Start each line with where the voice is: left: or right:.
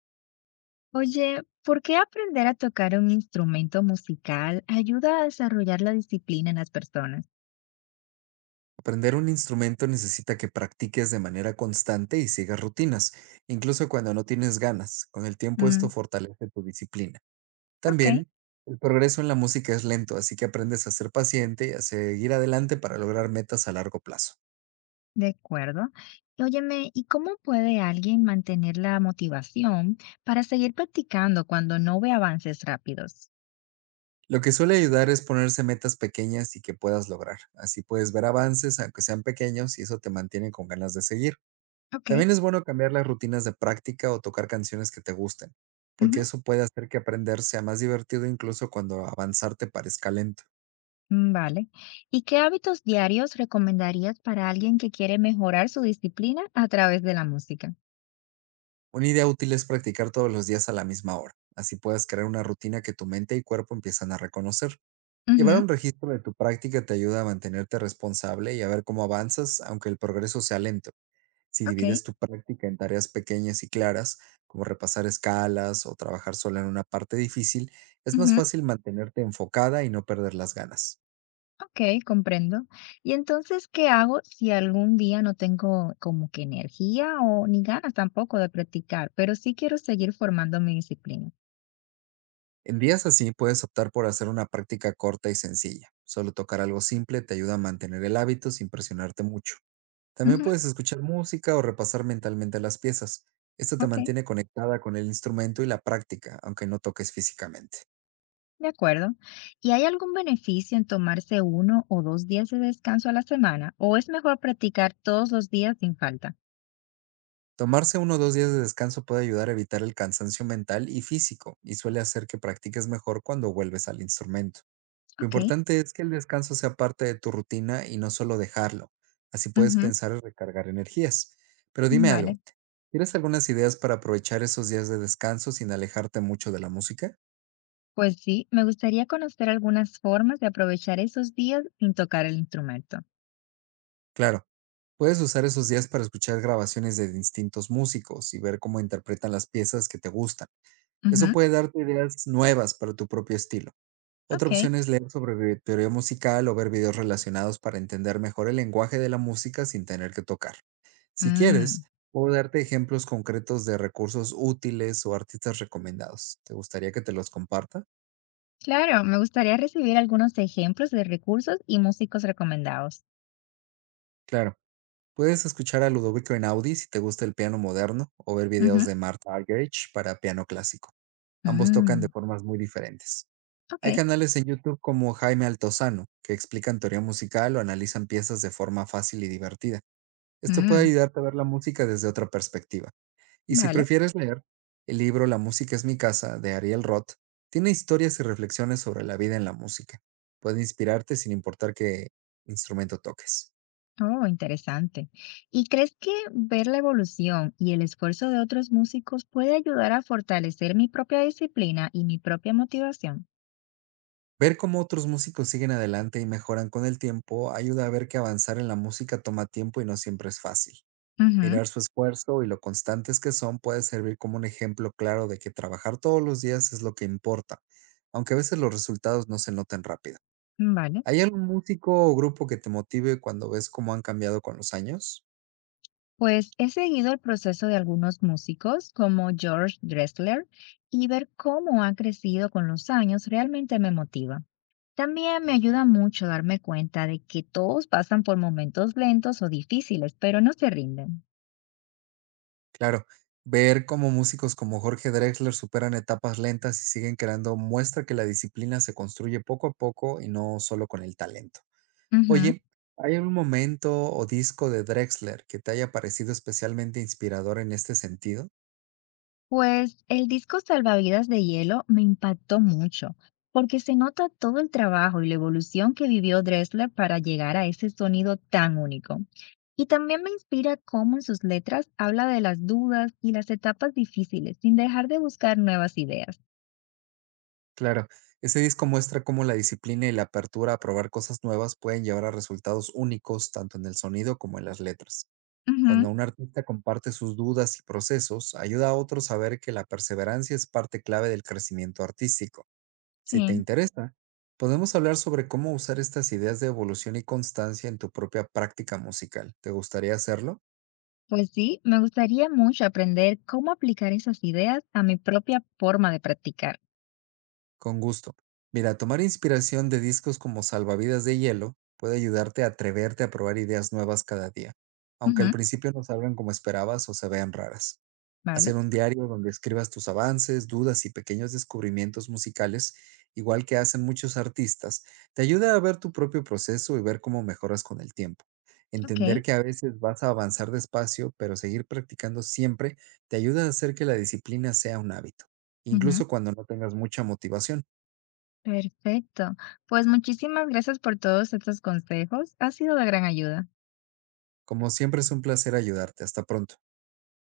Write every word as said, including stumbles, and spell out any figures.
left: Oye, ¿por qué aprender a tocar un instrumento musical ayuda a desarrollar la disciplina en las personas?
right: Aprender un instrumento necesita que practiques de manera constante y sigas rutinas, incluso cuando no tienes ganas. Con el tiempo esto
left: Mm,
right: fortalece tu disciplina.
left: ok,
right: También, el progreso en la música es lento, así que aprendes a ser paciente y a seguir adelante para lograr metas a largo plazo.
left: de acuerdo. Y óyeme, ¿y cómo puede alguien mantener la motivación para seguir practicando cuando no ve avances rápidos?
right: Lo que suele ayudar es ponerse metas pequeñas y que puedas lograr. Así puedes ver avances, aunque sean pequeños, y eso te mantiene con ganas de seguir.
left: Ok,
right: También es bueno cambiar las rutinas de práctica o tocar canciones que te gusten, porque
left: ujú,
right: eso puede hacer que aprender sea más divertido incluso cuando avanzar te parezca lento.
left: mm, vale. ¿Y qué hábitos diarios recomendarías para alguien que quiere mejorar su disciplina a través de la música?
right: Una idea útil es practicar todos los días a la misma hora. Así puedes crear una rutina que tu mente y cuerpo empiezan a reconocer. Llevar
left: Ujú,
right: un registro de tu práctica te ayuda a mantenerte responsable y a ver cómo avanzas, aunque el progreso sea lento. Si
left: ok,
right: divides tu práctica en tareas pequeñas y claras, como repasar escalas o trabajar sola en una parte difícil, es más
left: ujú.
right: fácil mantenerte enfocada y no perder las ganas.
left: Okey, comprendo. Y entonces, ¿qué hago si algún día no tengo como que energía o ni ganas tampoco de practicar, pero sí quiero seguir formando mi disciplina?
right: En días así puedes optar por hacer una práctica corta y sencilla. Solo tocar algo simple te ayuda a mantener el hábito sin presionarte mucho. También
left: Ujú,
right: puedes escuchar música o repasar mentalmente las piezas. Esto te
left: okey,
right: mantiene conectada con el instrumento y la práctica, aunque no toques físicamente.
left: de acuerdo. ¿Y hay algún beneficio en tomarse uno o dos días de descanso a la semana, o es mejor practicar todos los días sin falta?
right: Tomarse uno o dos días de descanso puede ayudar a evitar el cansancio mental y físico, y suele hacer que practiques mejor cuando vuelves al instrumento. Lo
left: Okey,
right: importante es que el descanso sea parte de tu rutina y no solo dejarlo. Así puedes
left: ujú,
right: pensar en recargar energías. Pero dime algo,
left: vale.
right: ¿tienes algunas ideas para aprovechar esos días de descanso sin alejarte mucho de la música?
left: Pues sí, me gustaría conocer algunas formas de aprovechar esos días sin tocar el instrumento.
right: Claro, puedes usar esos días para escuchar grabaciones de distintos músicos y ver cómo interpretan las piezas que te gustan. Eso
left: Ujú,
right: puede darte ideas nuevas para tu propio estilo. Otra
left: okey,
right: opción es leer sobre vi- teoría musical o ver videos relacionados para entender mejor el lenguaje de la música sin tener que tocar. Si quieres,
left: mm.
right: puedo darte ejemplos concretos de recursos útiles o artistas recomendados. ¿Te gustaría que te los comparta?
left: Claro, me gustaría recibir algunos ejemplos de recursos y músicos recomendados.
right: Claro, puedes escuchar a Ludovico Einaudi si te gusta el piano moderno o ver videos
left: Ujú.
right: de Martha Argerich para piano clásico. Ambos tocan de
left: Mm,
right: formas muy diferentes.
left: ok,
right: Hay canales en YouTube como Jaime Altozano que explican teoría musical o analizan piezas de forma fácil y divertida. Esto puede
left: mm,
right: ayudarte a ver la música desde otra perspectiva. Y si
left: vale.
right: prefieres leer, el libro La música es mi casa, de Ariel Roth, tiene historias y reflexiones sobre la vida en la música. Puede inspirarte sin importar qué instrumento toques.
left: Oh, interesante. ¿Y crees que ver la evolución y el esfuerzo de otros músicos puede ayudar a fortalecer mi propia disciplina y mi propia motivación?
right: Ver cómo otros músicos siguen adelante y mejoran con el tiempo ayuda a ver que avanzar en la música toma tiempo y no siempre es fácil.
left: Ujú,
right: Mirar su esfuerzo y lo constantes que son puede servir como un ejemplo claro de que trabajar todos los días es lo que importa, aunque a veces los resultados no se noten rápido.
left: vale.
right: ¿Hay algún músico o grupo que te motive cuando ves cómo han cambiado con los años?
left: Pues he seguido el proceso de algunos músicos como George Dressler y ver cómo ha crecido con los años realmente me motiva. También me ayuda mucho darme cuenta de que todos pasan por momentos lentos o difíciles, pero no se rinden.
right: Claro, ver cómo músicos como Jorge Drexler superan etapas lentas y siguen creando muestra que la disciplina se construye poco a poco y no solo con el talento.
left: Ujú.
right: Oye, ¿hay algún momento o disco de Drexler que te haya parecido especialmente inspirador en este sentido?
left: Pues el disco Salvavidas de Hielo me impactó mucho, porque se nota todo el trabajo y la evolución que vivió Dressler para llegar a ese sonido tan único. Y también me inspira cómo en sus letras habla de las dudas y las etapas difíciles, sin dejar de buscar nuevas ideas.
right: Claro, ese disco muestra cómo la disciplina y la apertura a probar cosas nuevas pueden llevar a resultados únicos tanto en el sonido como en las letras.
left: Ujú,
right: Cuando un artista comparte sus dudas y procesos, ayuda a otros a ver que la perseverancia es parte clave del crecimiento artístico. Si te
left: sí.
right: interesa, podemos hablar sobre cómo usar estas ideas de evolución y constancia en tu propia práctica musical. ¿Te gustaría hacerlo?
left: Pues sí, me gustaría mucho aprender cómo aplicar esas ideas a mi propia forma de practicar.
right: Con gusto. Mira, tomar inspiración de discos como Salvavidas de Hielo puede ayudarte a atreverte a probar ideas nuevas cada día, aunque al
left: Ujú,
right: principio no salgan como esperabas o se vean raras.
left: vale,
right: Hacer un diario donde escribas tus avances, dudas y pequeños descubrimientos musicales, igual que hacen muchos artistas, te ayuda a ver tu propio proceso y ver cómo mejoras con el tiempo.
left: ok,
right: Entender que a veces vas a avanzar despacio, pero seguir practicando siempre te ayuda a hacer que la disciplina sea un hábito,
left: ujú,
right: incluso cuando no tengas mucha motivación.
left: perfecto. Pues muchísimas gracias por todos estos consejos. Ha sido de gran ayuda.
right: Como siempre es un placer ayudarte. Hasta pronto.